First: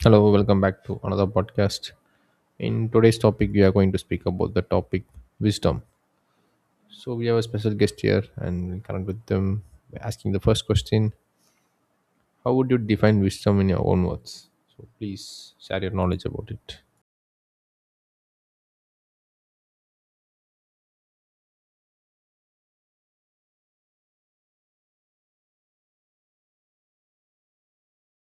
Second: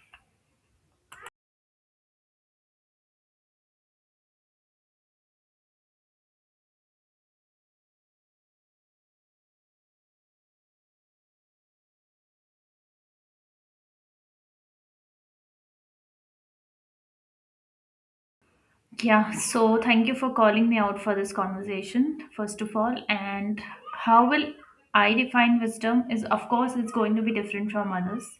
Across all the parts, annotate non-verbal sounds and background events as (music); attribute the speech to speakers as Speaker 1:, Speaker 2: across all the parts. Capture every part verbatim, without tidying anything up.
Speaker 1: Hello, welcome back to another podcast. In today's topic, we are going to speak about the topic wisdom. So, we have a special guest here and we'll connect with them by asking the first question. How would you define wisdom in your own words? So, please share your knowledge about it.
Speaker 2: Yeah, so thank you for calling me out for this conversation, first of all. And how will I define wisdom is, of course, it's going to be different from others.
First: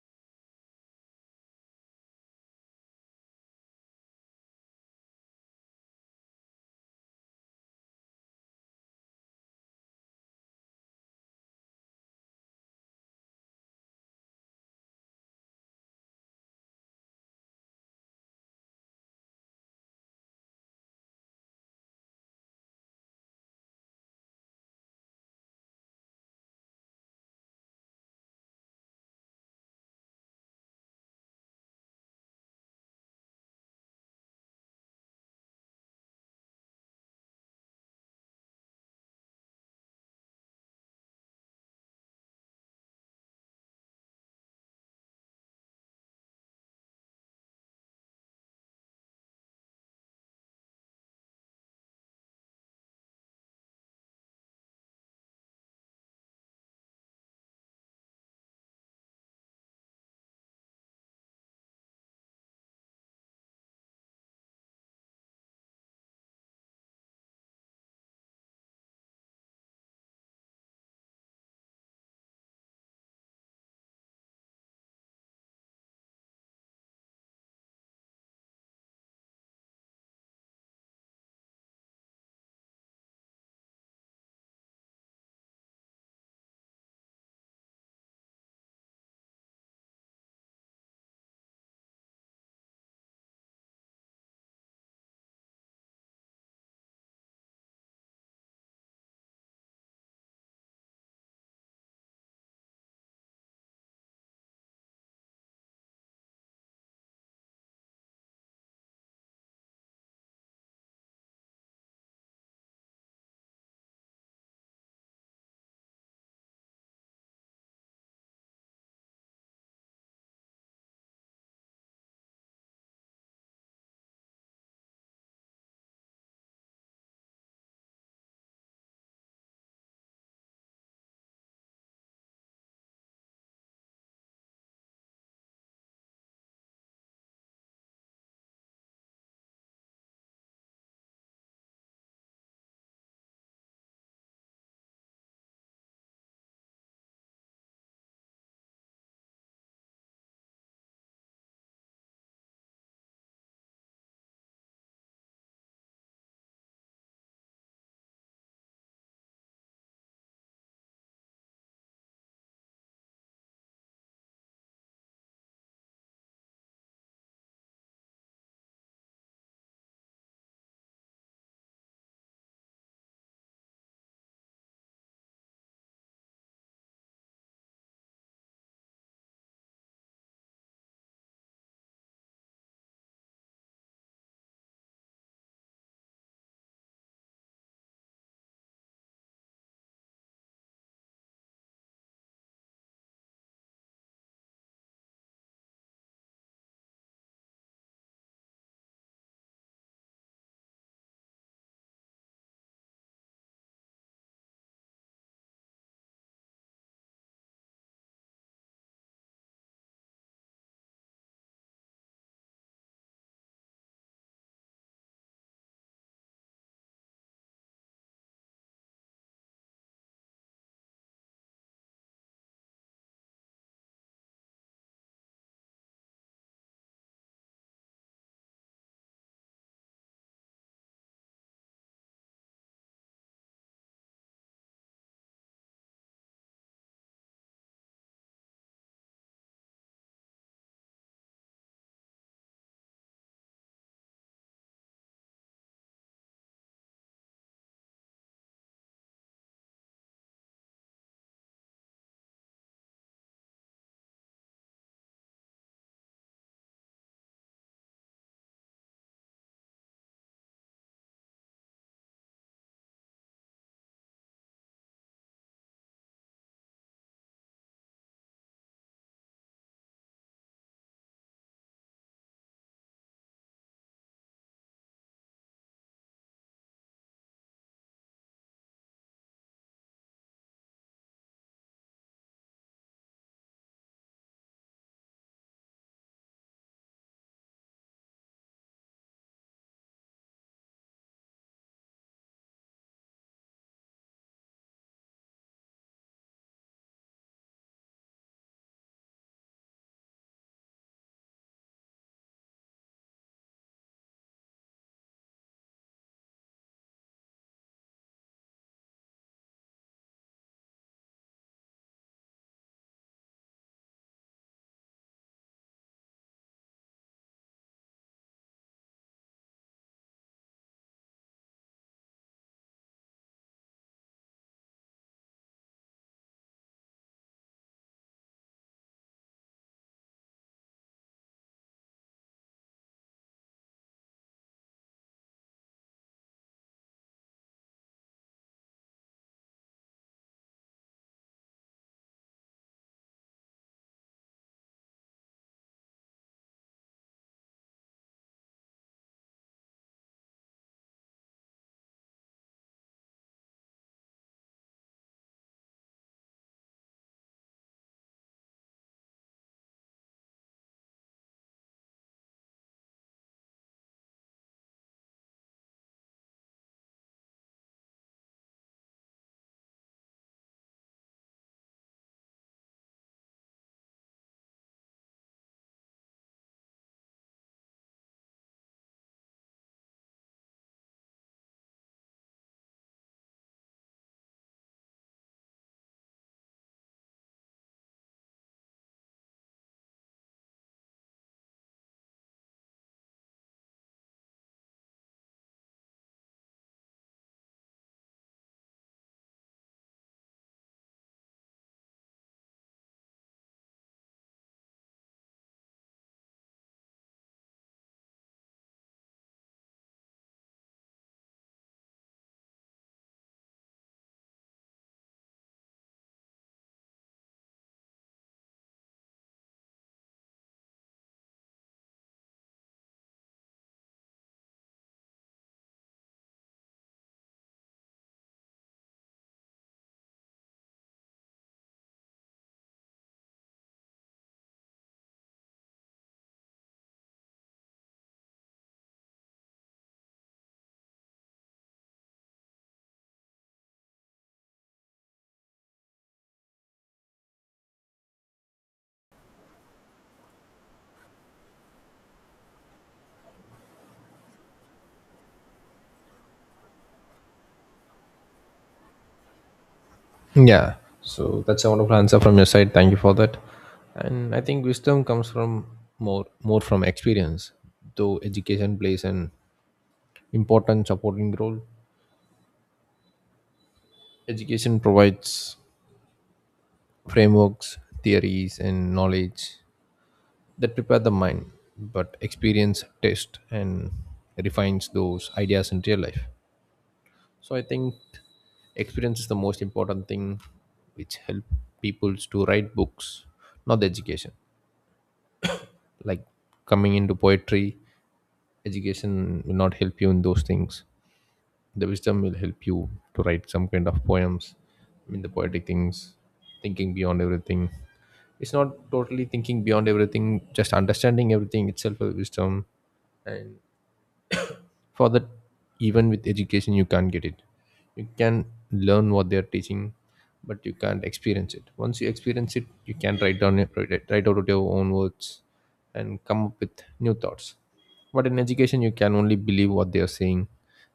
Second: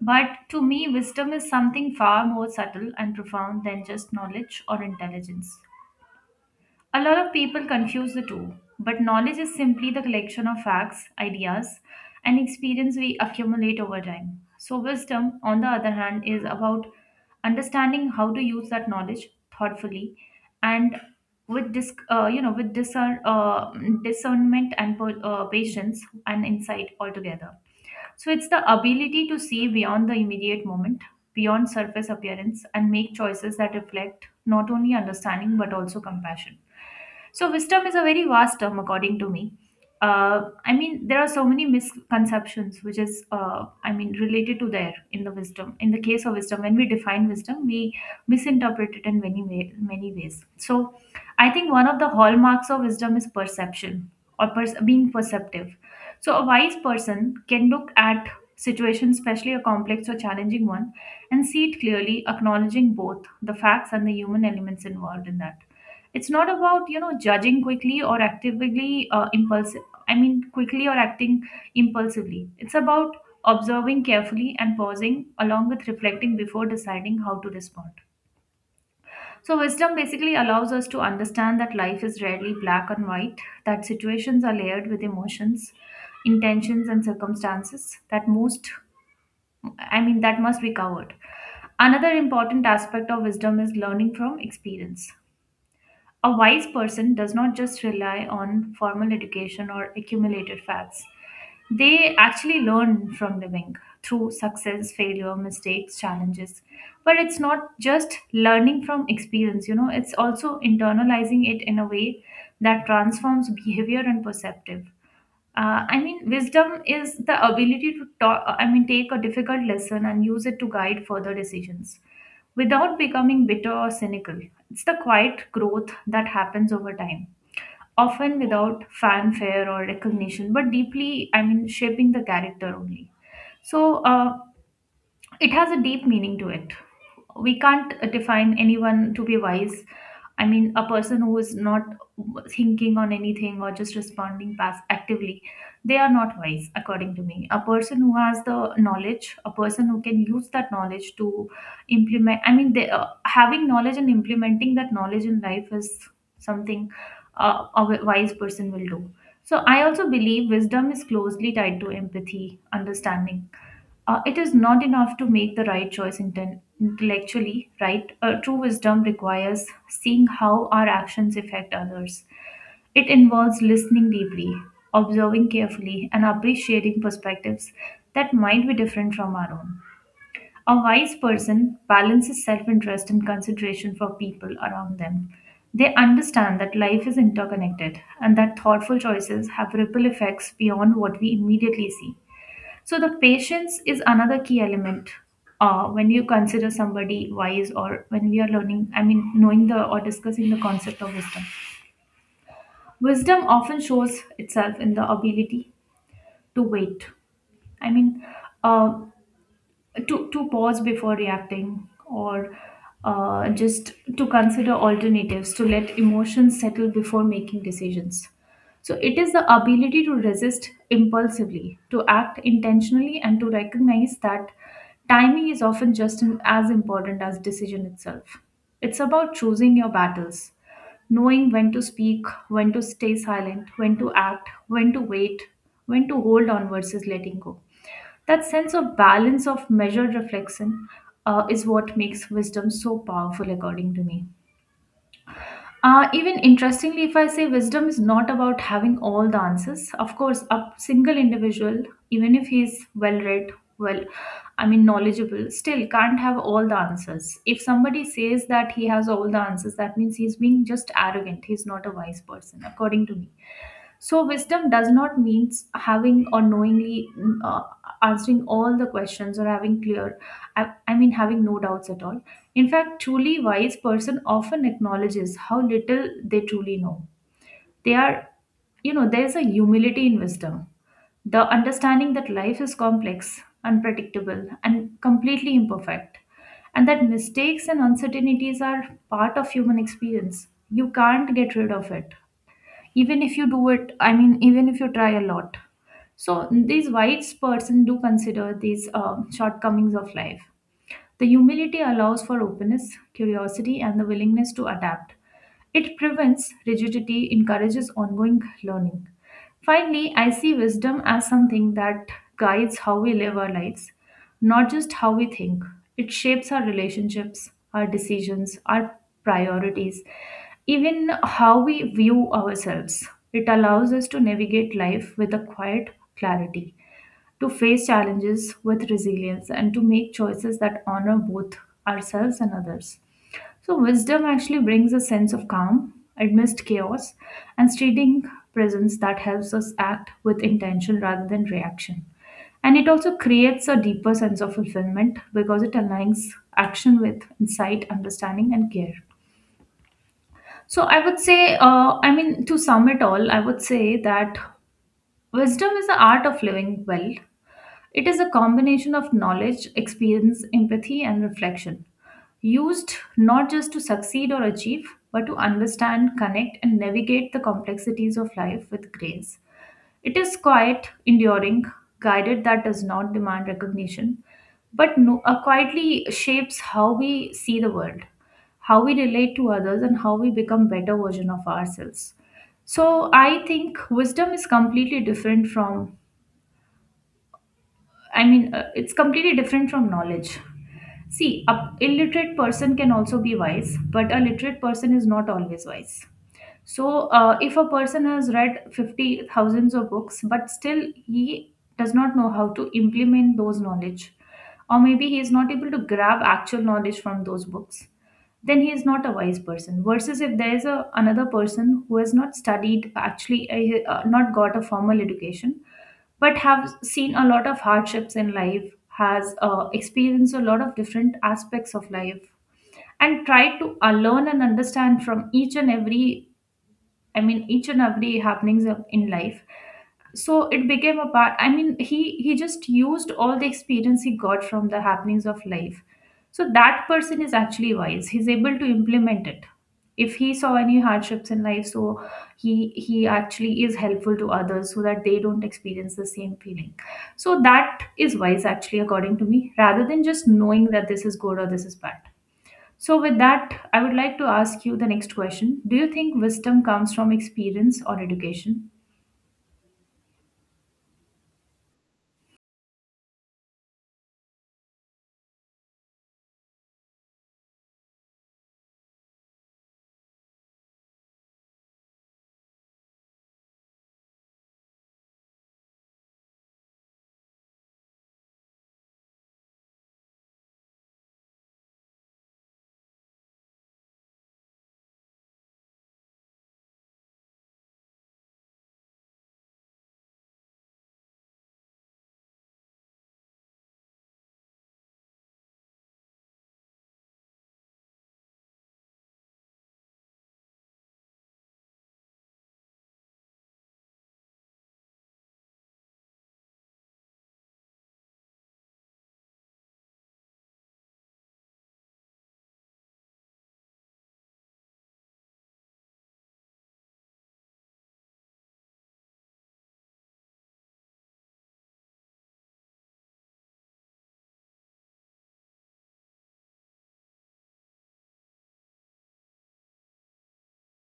Speaker 2: But to me, wisdom is something far more subtle and profound than just knowledge or intelligence. A lot of people confuse the two, but knowledge is simply the collection of facts, ideas, and experience we accumulate over time. So, wisdom, on the other hand, is about understanding how to use that knowledge thoughtfully and with dis- uh, you know with discern, uh, discernment and per- uh, patience and insight altogether. So it's the ability to see beyond the immediate moment, beyond surface appearance, and make choices that reflect not only understanding but also compassion. So wisdom is a very vast term, according to me. Uh, I mean, there are so many misconceptions, which is, uh, I mean, related to there in the wisdom. In the case of wisdom, when we define wisdom, we misinterpret it in many way, many ways. So, I think one of the hallmarks of wisdom is perception, or pers- being perceptive. So a wise person can look at situations, especially a complex or challenging one, and see it clearly, acknowledging both the facts and the human elements involved in that. It's not about you know judging quickly or actively uh, impulsive. I mean, quickly or acting impulsively. It's about observing carefully and pausing, along with reflecting before deciding how to respond. So, wisdom basically allows us to understand that life is rarely black and white, that situations are layered with emotions, intentions, and circumstances that most, I mean, that must be covered. Another important aspect of wisdom is learning from experience. A wise person does not just rely on formal education or accumulated facts. They actually learn from living through success, failure, mistakes, challenges. But it's not just learning from experience, you know, it's also internalizing it in a way that transforms behavior and perceptive. Uh, I mean, wisdom is the ability to talk, I mean, take a difficult lesson and use it to guide further decisions without becoming bitter or cynical. It's the quiet growth that happens over time, often without fanfare or recognition, but deeply, I mean, shaping the character only. So, uh, it has a deep meaning to it. We can't uh, define anyone to be wise. I mean, a person who is not thinking on anything or just responding pass actively, they are not wise, according to me. A person who has the knowledge, a person who can use that knowledge to implement, I mean, they, uh, having knowledge and implementing that knowledge in life is something uh, a wi- wise person will do. So, I also believe wisdom is closely tied to empathy, understanding. Uh, it is not enough to make the right choice inten- intellectually, right? Uh, true wisdom requires seeing how our actions affect others. It involves listening deeply, observing carefully, and appreciating perspectives that might be different from our own. A wise person balances self interest and consideration for people around them. They understand that life is interconnected and that thoughtful choices have ripple effects beyond what we immediately see. So, the patience is another key element uh, when you consider somebody wise, or when we are learning, I mean, knowing the or discussing the concept of wisdom. Wisdom often shows itself in the ability to wait. I mean, uh, to to pause before reacting, or uh, just to consider alternatives, to let emotions settle before making decisions. So it is the ability to resist impulsively, to act intentionally, and to recognize that timing is often just an- as important as decision itself. It's about choosing your battles, knowing when to speak, when to stay silent, when to act, when to wait, when to hold on versus letting go. That sense of balance, of measured reflection, uh, is what makes wisdom so powerful, according to me. Uh, even interestingly, if I say, wisdom is not about having all the answers. Of course, a single individual, even if he is well read, well, I mean, knowledgeable, still can't have all the answers. If somebody says that he has all the answers, that means he's being just arrogant. He's not a wise person, according to me. So, wisdom does not mean having or knowingly mm, uh, answering all the questions, or having clear, I, I mean, having no doubts at all. In fact, truly wise person often acknowledges how little they truly know. They are, you know, There is a humility in wisdom, the understanding that life is complex, unpredictable, and completely imperfect, and that mistakes and uncertainties are part of human experience. You can't get rid of it even if you do it. I mean, even if you try a lot. So these wise person do consider these uh, shortcomings of life. The humility allows for openness, curiosity, and the willingness to adapt. It prevents rigidity, encourages ongoing learning. Finally, I see wisdom as something that guides how we live our lives, not just how we think. It shapes our relationships, our decisions, our priorities, even how we view ourselves. It allows us to navigate life with a quiet clarity, to face challenges with resilience, and to make choices that honor both ourselves and others. So, wisdom actually brings a sense of calm amidst chaos, and steadying presence that helps us act with intention rather than reaction. And it also creates a deeper sense of fulfillment, because it aligns action with insight, understanding, and care. So I would say, uh, I mean, to sum it all, I would say that wisdom is the art of living well. It is a combination of knowledge, experience, empathy, and reflection, used not just to succeed or achieve, but to understand, connect, and navigate the complexities of life with grace. It is quiet, enduring, guided, that does not demand recognition, but no, uh, quietly shapes how we see the world, how we relate to others, and how we become better version of ourselves. So I think wisdom is completely different from, I mean, uh, it's completely different from knowledge. See, a illiterate person can also be wise, but a literate person is not always wise. So, uh, if a person has read fifty thousands of books, but still he does not know how to implement those knowledge, or maybe he is not able to grab actual knowledge from those books, then he is not a wise person. Versus if there is a, another person who has not studied, actually, uh, uh, not got a formal education, but have seen a lot of hardships in life, has uh, experienced a lot of different aspects of life, and tried to uh, learn and understand from each and every I mean, each and every happenings of- in life. So it became a part. I mean, he he just used all the experience he got from the happenings of life. So that person is actually wise. He's able to implement it. If he saw any hardships in life, so he he actually is helpful to others so that they don't experience the same feeling. So that is wise actually, according to me, rather than just knowing that this is good or this is bad. So, with that, I would like to ask you the next question. Do you think wisdom comes from experience or education?
Speaker 1: Yeah, so that's a wonderful answer from your side. Thank you for that. And I think wisdom comes from more more from experience, though education plays an important supporting role. Education provides frameworks, theories, and knowledge that prepare the mind, but experience tests and refines those ideas in real life. So I think experience is the most important thing which help people to write books, not the education. Like coming into poetry, education will not help you in those things. The wisdom will help you to write some kind of poems, I mean the poetic things, thinking beyond everything. It's not totally thinking beyond everything, just understanding everything itself is wisdom. And for that, even with education you can't get it. You can learn what they're teaching, but you can't experience it. Once you experience it, you can write down it, write it- write out your own words and come up with new thoughts. But in education you can only believe what they are saying,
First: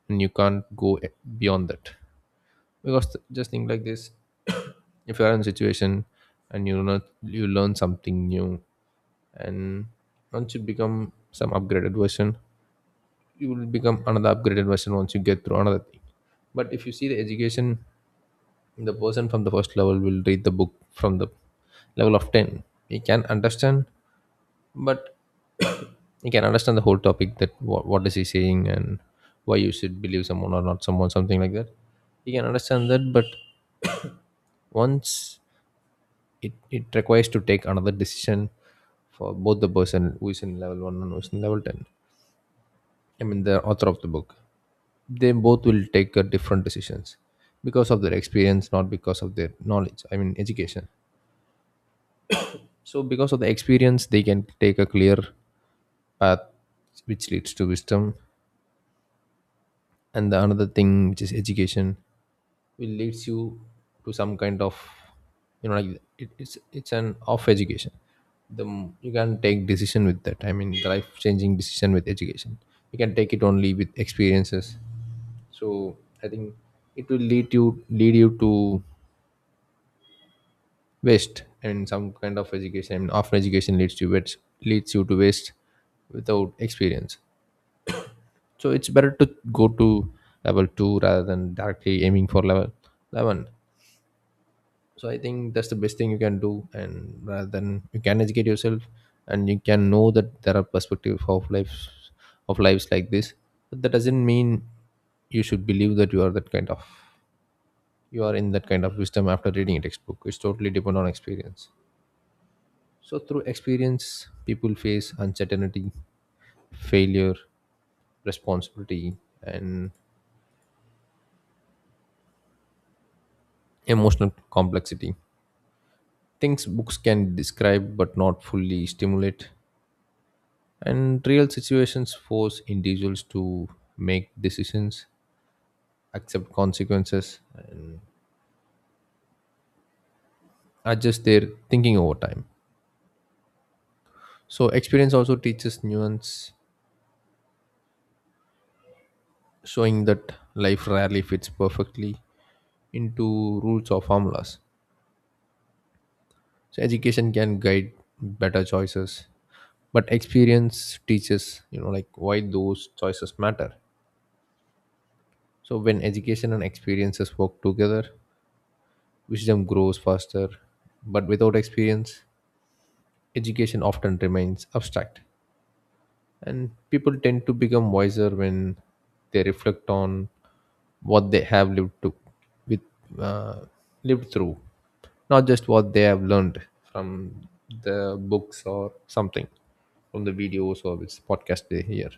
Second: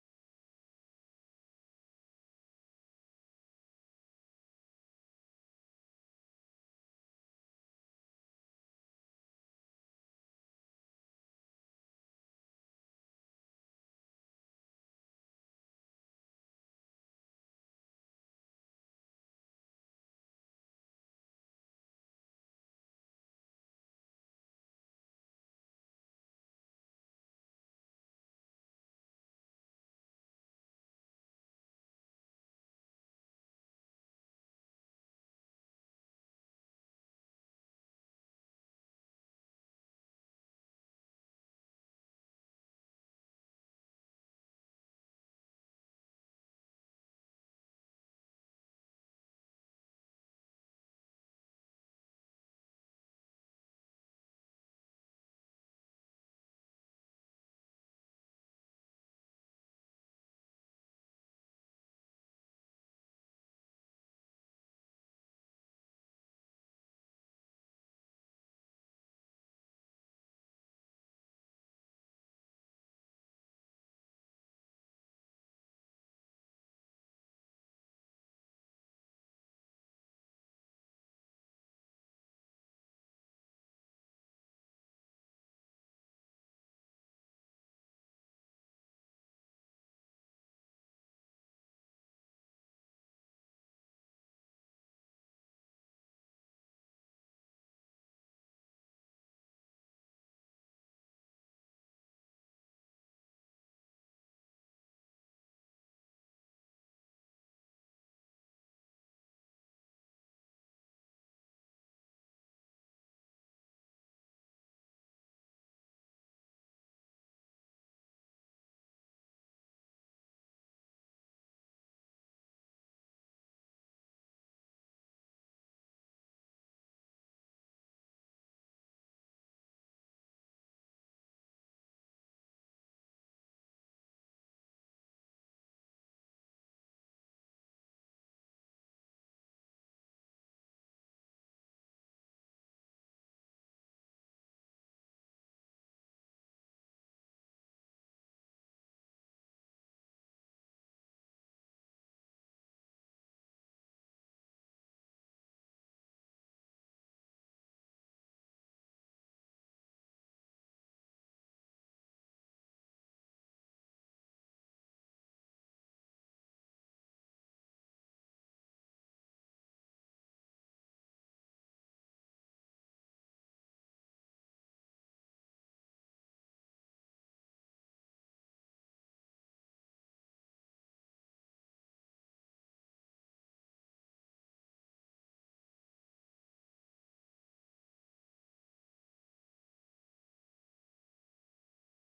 Speaker 1: and you can't go beyond that. Because just think like this: if you are in a situation and you not you learn something new, and once you become some upgraded version, you will become another upgraded version once you get through another thing. But if you see the education, the person from the first level will read the book from the level of ten. He can understand, but he can understand the whole topic, that what, what is he saying and why you should believe someone or not someone, something like that. He can understand that, but once it, it requires to take another decision for both the person who is in level one and who is in level ten, I mean the author of the book, they both will take uh, different decisions because of their experience, not because of their knowledge, I mean education. So because of the experience they can take a clear path which leads to wisdom. And the another thing, which is education, will leads you to some kind of, you know like, it, it's it's an off education. The m- you can take decision with that, I mean the life changing decision with education, you can take it only with experiences. So I think it will lead you, lead you to waste, and some kind of education, I mean, often education leads to waste, leads you to waste without experience. So it's better to go to level two rather than directly aiming for level eleven. So I think that's the best thing you can do, and rather, than you can educate yourself and you can know that there are perspectives of lives, of lives like this. But that doesn't mean you should believe that you are that kind of, you are in that kind of wisdom after reading a textbook. It's totally depend on experience. So through experience, people face uncertainty, failure, responsibility, and emotional complexity, things books can describe but not fully stimulate. And real situations force individuals to make decisions, accept consequences, and adjust their thinking over time. So, experience also teaches nuance, showing that life rarely fits perfectly into rules or formulas. So, education can guide better choices, but experience teaches, you know, like, why those choices matter. So, when education and experiences work together, wisdom grows faster, but without experience, education often remains abstract, and people tend to become wiser when they reflect on what they have lived to with uh, lived through, not just what they have learned from the books or something, from the videos or which podcast they hear.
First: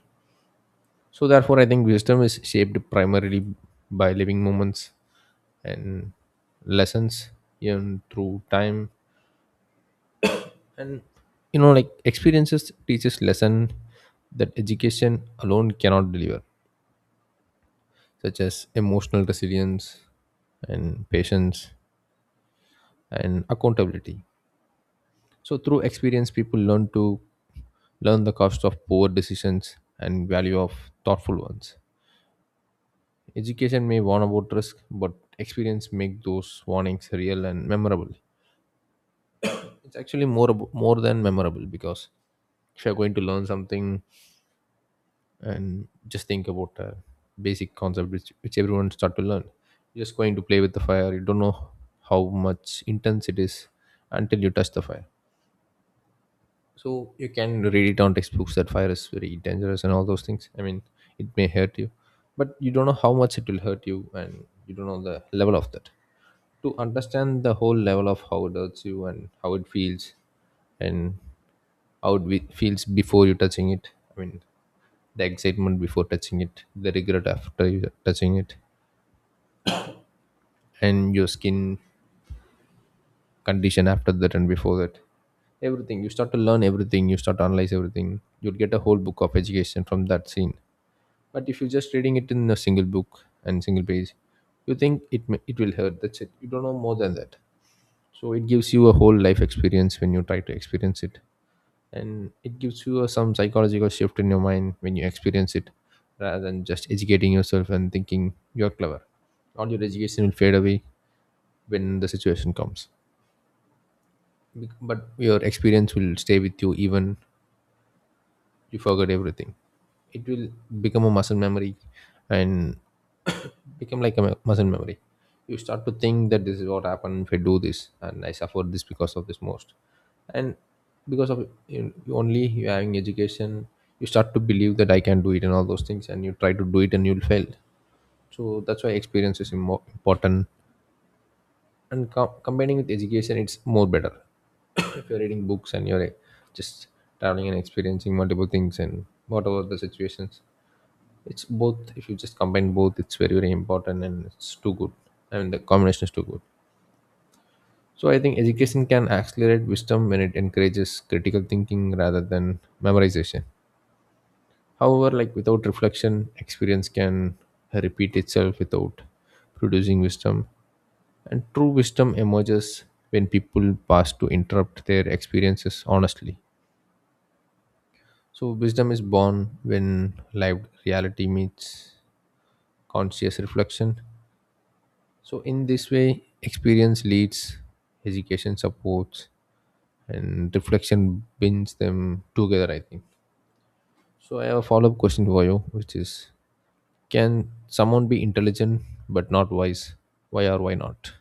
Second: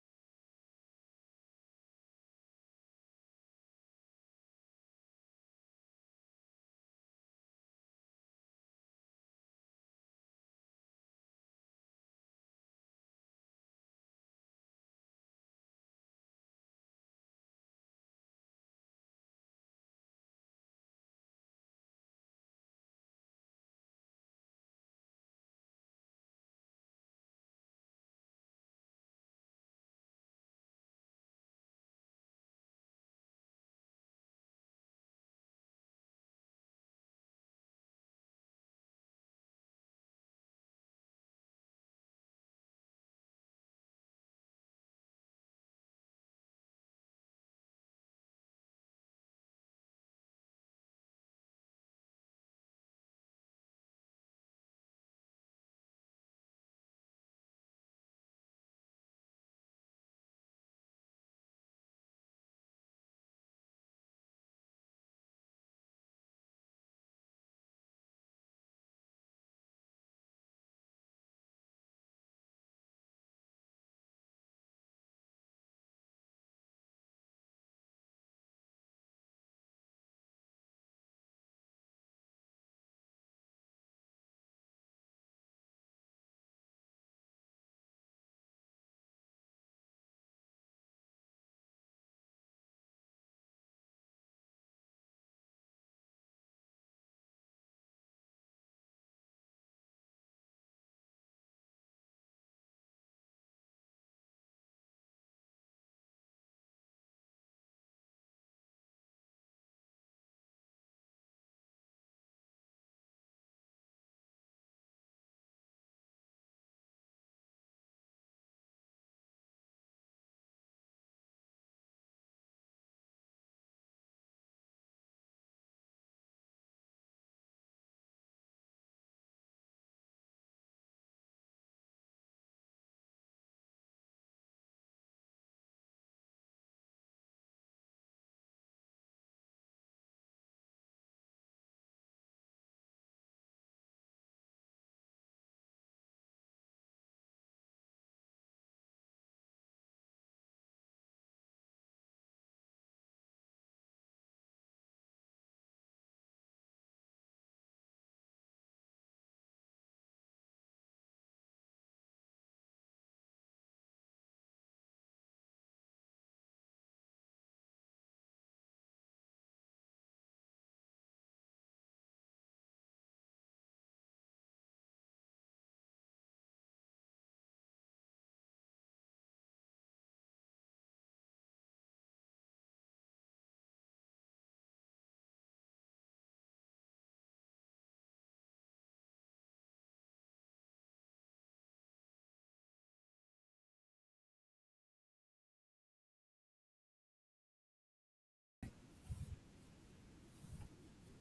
Speaker 1: So therefore, I think wisdom is shaped primarily by living moments and lessons earned through time, and, you know like, experiences teaches lesson that education alone cannot deliver, such as emotional resilience and patience and accountability. So through experience people learn to learn the cost of poor decisions and value of thoughtful ones. Education may warn about risk, but experience make those warnings real and memorable. It's actually more abo- more than memorable, because if you're going to learn something, and just think about a basic concept which, which everyone start to learn. You're just going to play with the fire, you don't know how much intense it is until you touch the fire. So you can read it on textbooks that fire is very dangerous and all those things, I mean it may hurt you, but you don't know how much it will hurt you, and you don't know the level of that. To understand the whole level of how it hurts you and how it feels, and how it be- feels before you touching it, I mean the excitement before touching it, the regret after you touching it, and your skin condition after that and before that. Everything. You start to learn everything, you start to analyze everything. You'll get a whole book of education from that scene. But if you're just reading it in a single book and single page, you think it may, it will hurt. That's it. You don't know more than that. So it gives you a whole life experience when you try to experience it. And it gives you a, some psychological shift in your mind when you experience it, rather than just educating yourself and thinking you're clever. All your education will fade away when the situation comes. Bec- but your experience will stay with you even you forget everything. It will become a muscle memory, and become like a mu- muscle memory. You start to think that this is what happened if I do this, and I suffer this because of this most. And because of you, you only, you having education, you start to believe that I can do it and all those things, and you try to do it and you'll fail. So that's why experience is more important, and co- combining with education it's more better. (coughs) If you're reading books and you're eh, just traveling and experiencing multiple things and whatever the situations, it's both. If you just combine both, it's very very important, and it's too good. I mean, the combination is too good. So I think education can accelerate wisdom when it encourages critical thinking rather than memorization. However, like, without reflection, experience can repeat itself without producing wisdom. And true wisdom emerges when people pass to interrupt their experiences honestly. So wisdom is born when lived reality meets conscious reflection. So, in this way, experience leads, education supports, and reflection binds them together, I think. So, I have a follow up question for you, which is, can someone be intelligent but not wise? Why or why not?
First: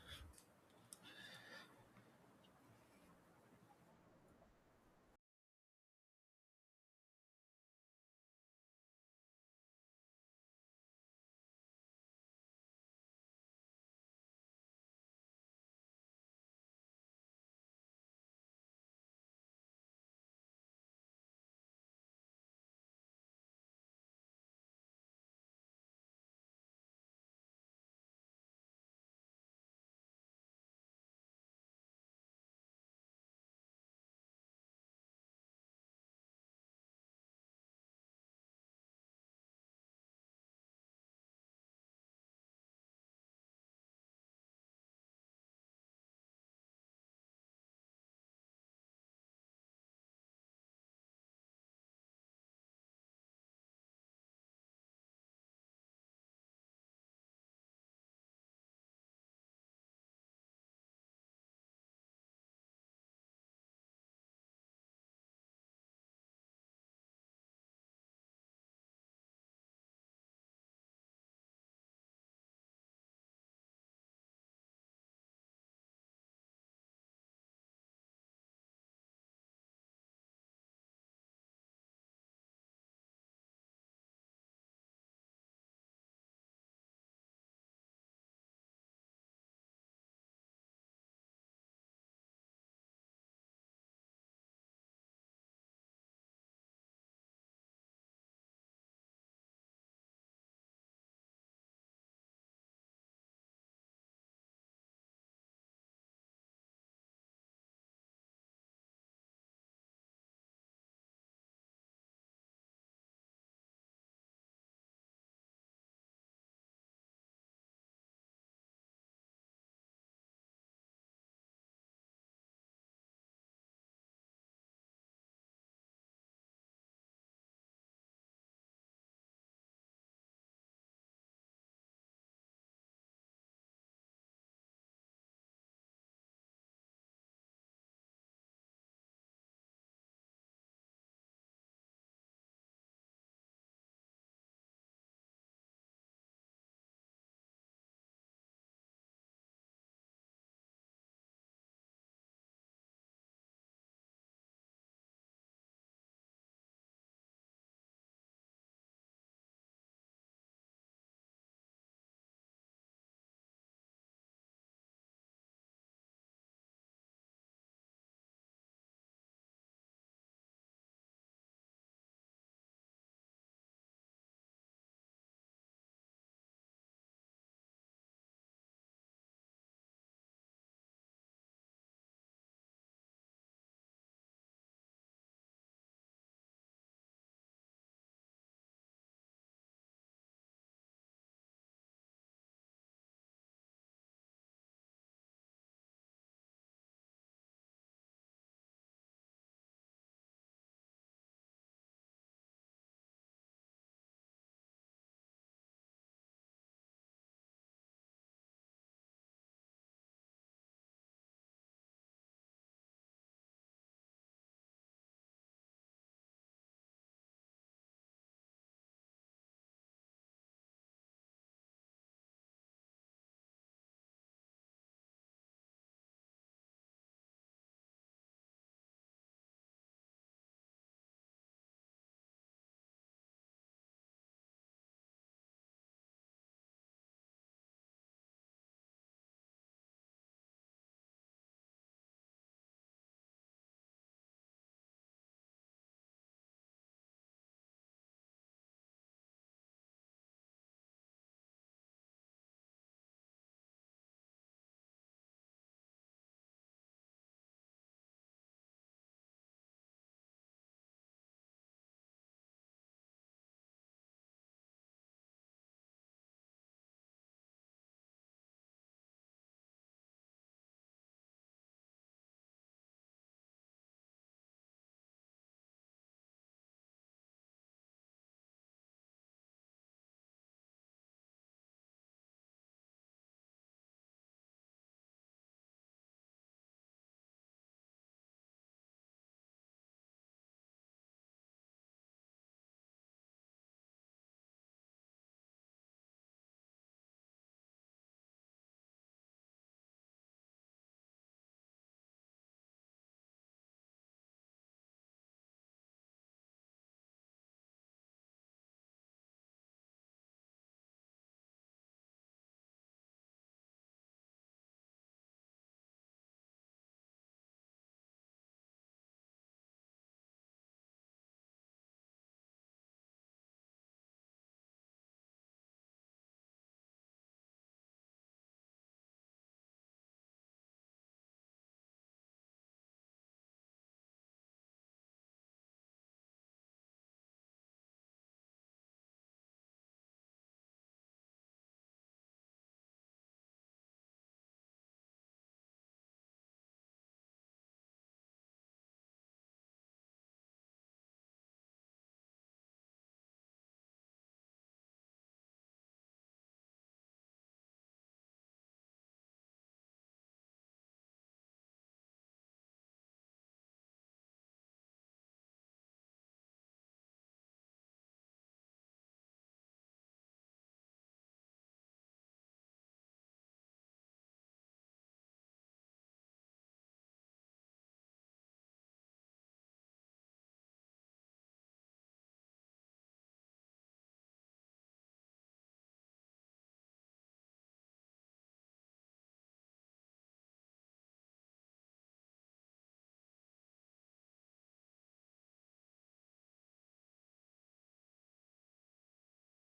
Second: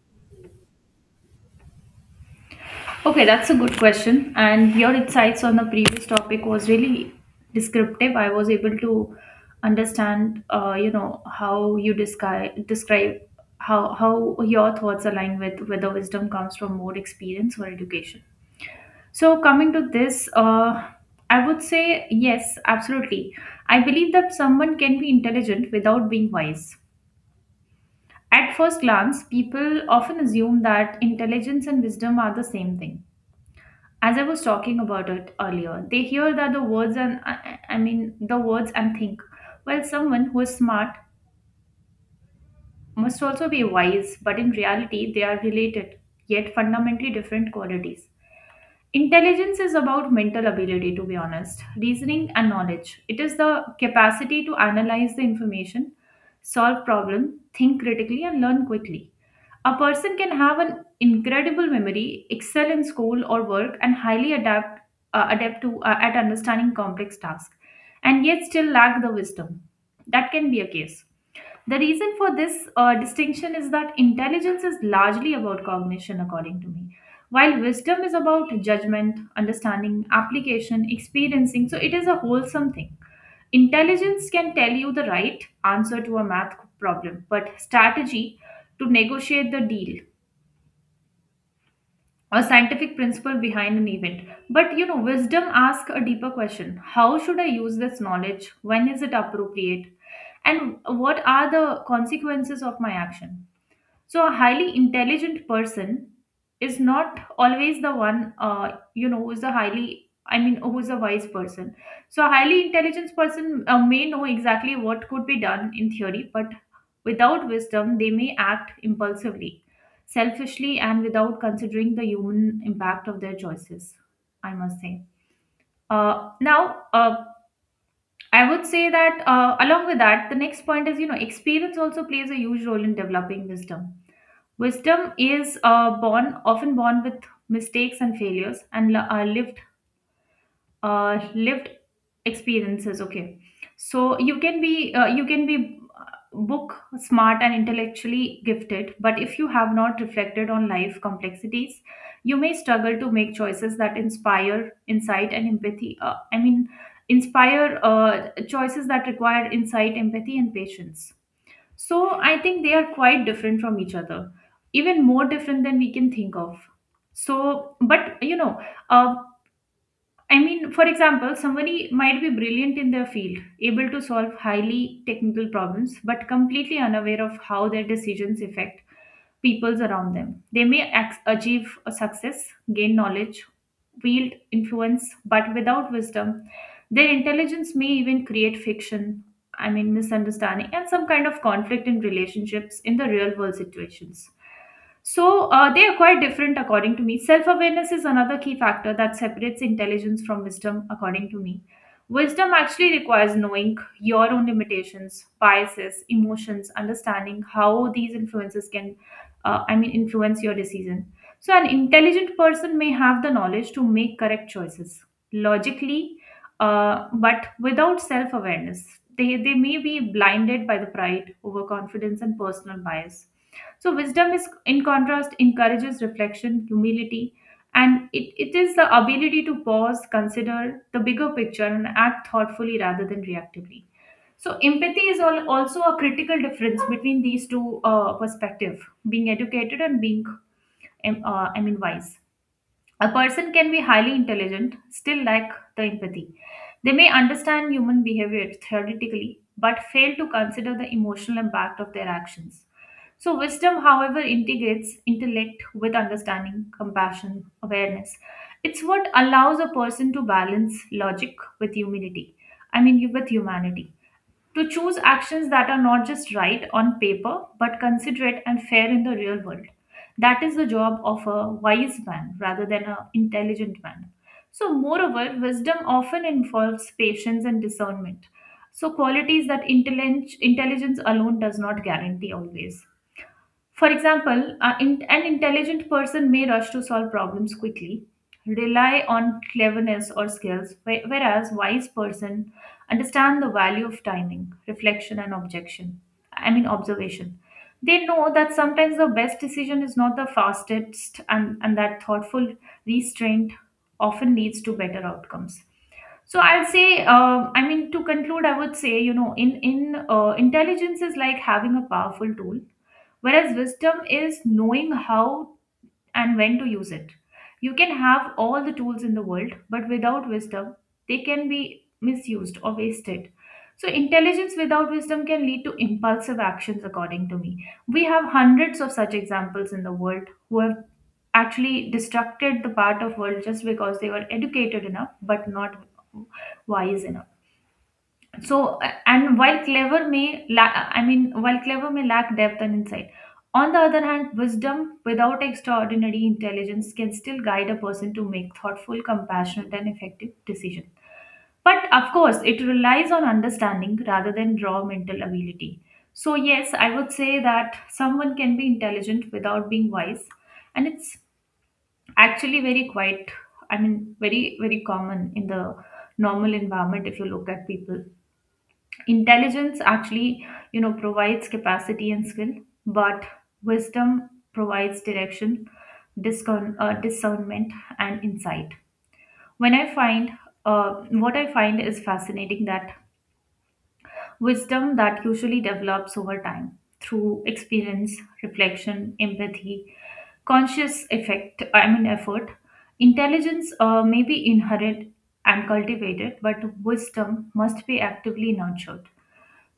Speaker 2: Okay, that's a good question. And your insights on the previous topic was really descriptive. I was able to understand, uh, you know, how you describe describe how how your thoughts align with whether wisdom comes from more experience or education. So, coming to this, uh, I would say yes, absolutely. I believe that someone can be intelligent without being wise. At first glance, people often assume that intelligence and wisdom are the same thing. As I was talking about it earlier, they hear that the words, and I I- I mean the words, and think, well, someone who is smart must also be wise, but in reality, they are related, yet fundamentally different qualities. Intelligence is about mental ability, to be honest, reasoning and knowledge. It is the capacity to analyze the information, solve problem, think critically, and learn quickly. A person can have an incredible memory, excel in school or work, and highly adapt uh, adept to uh, at understanding complex tasks, and yet still lack the wisdom. That can be a case. The reason for this uh, distinction is that intelligence is largely about cognition, according to me, while wisdom is about judgment, understanding, application, experiencing. So it is a wholesome thing. Intelligence can tell you the right answer to a math problem, but strategy to negotiate the deal, a scientific principle behind an event. But you know, wisdom asks a deeper question: how should I use this knowledge? When is it appropriate? And what are the consequences of my action? So a highly intelligent person is not always the one uh, you know who's a highly i mean who's a wise person. So a highly intelligent person uh, may know exactly what could be done in theory, but without wisdom they may act impulsively, selfishly, and without considering the human impact of their choices. I must say, uh, now uh, I would say that uh, along with that, the next point is, you know, experience also plays a huge role in developing wisdom. Wisdom is uh, born often born with mistakes and failures and li- uh, lived uh, lived experiences. Okay, so you can be uh, you can be uh, book smart and intellectually gifted, but if you have not reflected on life complexities, you may struggle to make choices that inspire insight and empathy. Uh, I mean, inspire uh, choices that require insight, empathy, and patience. So I think they are quite different from each other, even more different than we can think of. So, but you know, uh, I mean, for example, somebody might be brilliant in their field, able to solve highly technical problems, but completely unaware of how their decisions affect peoples around them. They may ac- achieve a success, gain knowledge, wield influence, but without wisdom, their intelligence may even create fiction, I mean, misunderstanding, and some kind of conflict in relationships in the real world situations. So uh, they are quite different, according to me. Self awareness is another key factor that separates intelligence from wisdom, according to me. Wisdom actually requires knowing your own limitations, biases, emotions, understanding how these influences can, uh, I mean, influence your decision. So, an intelligent person may have the knowledge to make correct choices logically, uh, but without self awareness, They, they may be blinded by the pride, overconfidence, and personal bias. So, wisdom, is, in contrast, encourages reflection, humility, and it, it is the ability to pause, consider the bigger picture, and act thoughtfully rather than reactively. So, empathy is all, also a critical difference between these two uh, perspective, being educated and being, um, uh, I mean, wise. A person can be highly intelligent, still lack the empathy. They may understand human behavior theoretically, but fail to consider the emotional impact of their actions. So, wisdom, however, integrates intellect with understanding, compassion, awareness. It's what allows a person to balance logic with humility. I mean, with humanity, to choose actions that are not just right on paper but considerate and fair in the real world. That is the job of a wise man rather than an intelligent man. So, moreover, wisdom often involves patience and discernment. So, qualities that intellig- intelligence alone does not guarantee always. For example, a in- an intelligent person may rush to solve problems quickly, rely on cleverness or skills, whe- whereas wise person understand the value of timing, reflection and objection. I mean observation. They know that sometimes the best decision is not the fastest, and, and that thoughtful restraint often leads to better outcomes. So I'll say, um, I mean, to conclude, I would say, you know, in in uh, intelligence is like having a powerful tool, whereas wisdom is knowing how and when to use it. You can have all the tools in the world, but without wisdom, they can be misused or wasted. So, intelligence without wisdom can lead to impulsive actions, according to me. We have hundreds of such examples in the world who have actually destructed the part of world just because they were educated enough but not wise enough. So, uh, and while clever may lack, I mean, while clever may lack depth and insight. On the other hand, wisdom without extraordinary intelligence can still guide a person to make thoughtful, compassionate, and effective decisions. But of course, it relies on understanding rather than raw mental ability. So, yes, I would say that someone can be intelligent without being wise, and it's actually very quite i mean very very common in the normal environment. If you look at people, intelligence actually, you know, provides capacity and skill, but wisdom provides direction, discern, uh, discernment and insight. When I find uh, What I find is fascinating, that wisdom that usually develops over time through experience, reflection, empathy, conscious effect, I mean effort. Intelligence uh, may be inherited and cultivated, but wisdom must be actively nurtured.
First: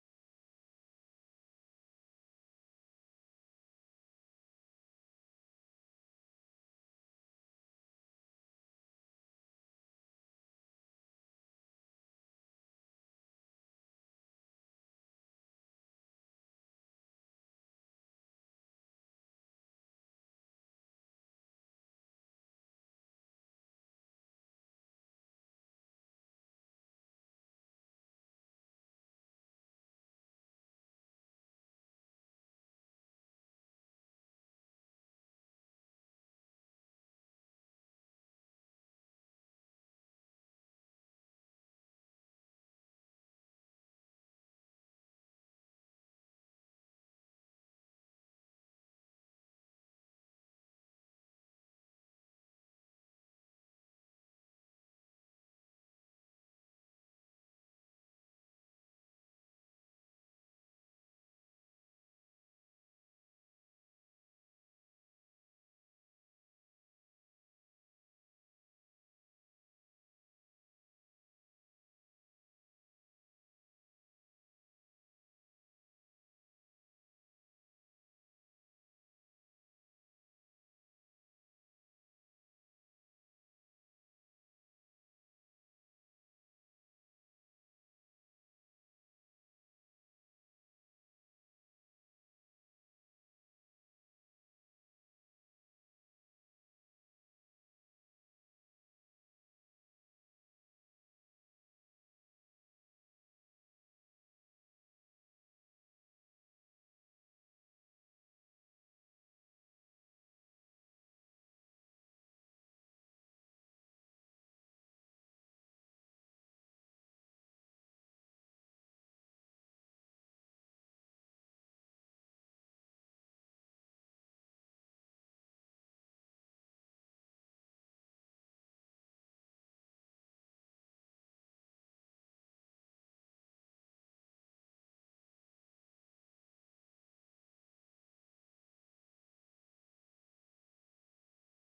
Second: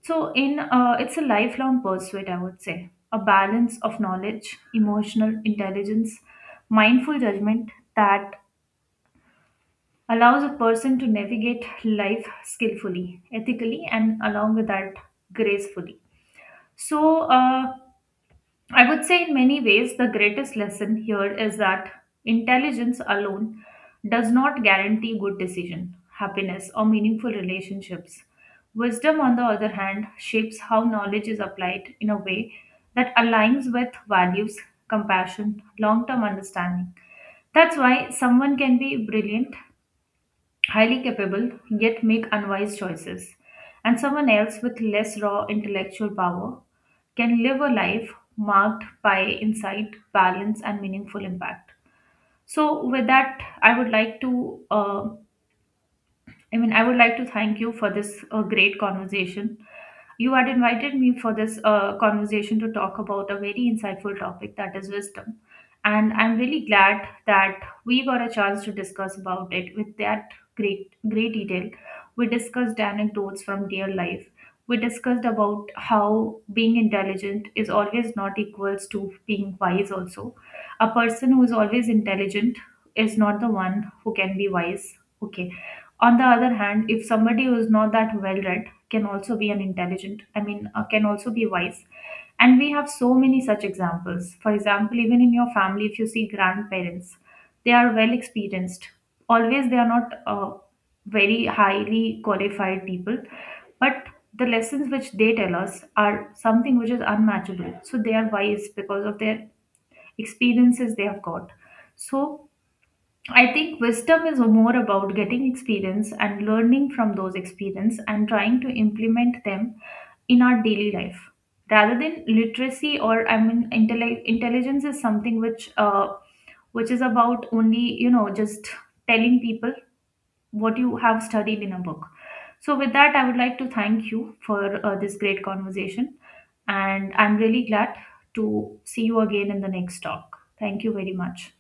Speaker 2: So, in uh, it's a lifelong pursuit, I would say, a balance of knowledge, emotional intelligence, mindful judgment that allows a person to navigate life skillfully, ethically, and along with that, gracefully. So, uh, I would say in many ways, the greatest lesson here is that intelligence alone does not guarantee good decision, happiness, or meaningful relationships. Wisdom, on the other hand, shapes how knowledge is applied in a way that aligns with values, compassion, long term understanding. That's why someone can be brilliant, highly capable, yet make unwise choices, and someone else with less raw intellectual power can live a life marked by insight, balance, and meaningful impact. So, with that, I would like to uh, I mean, I would like to thank you for this uh, great conversation. You had invited me for this uh, conversation to talk about a very insightful topic, that is wisdom. And I'm really glad that we got a chance to discuss about it with that great, great detail. We discussed anecdotes from real life. We discussed about how being intelligent is always not equals to being wise also. A person who is always intelligent is not the one who can be wise. Okay, on the other hand, if somebody who is not that well read can also be an intelligent I mean uh, can also be wise. And we have so many such examples. For example, even in your family, if you see grandparents, they are well experienced, always they are not uh, very highly qualified people, but the lessons which they tell us are something which is unmatchable. So they are wise because of their experiences they have got. So I think wisdom is more about getting experience and learning from those experience and trying to implement them in our daily life, rather than literacy. Or I mean intelli- intelligence is something which uh, which is about only, you know, just telling people what you have studied in a book. So with that, I would like to thank you for uh, this great conversation, and I'm really glad to see you again in the next talk. Thank you very much.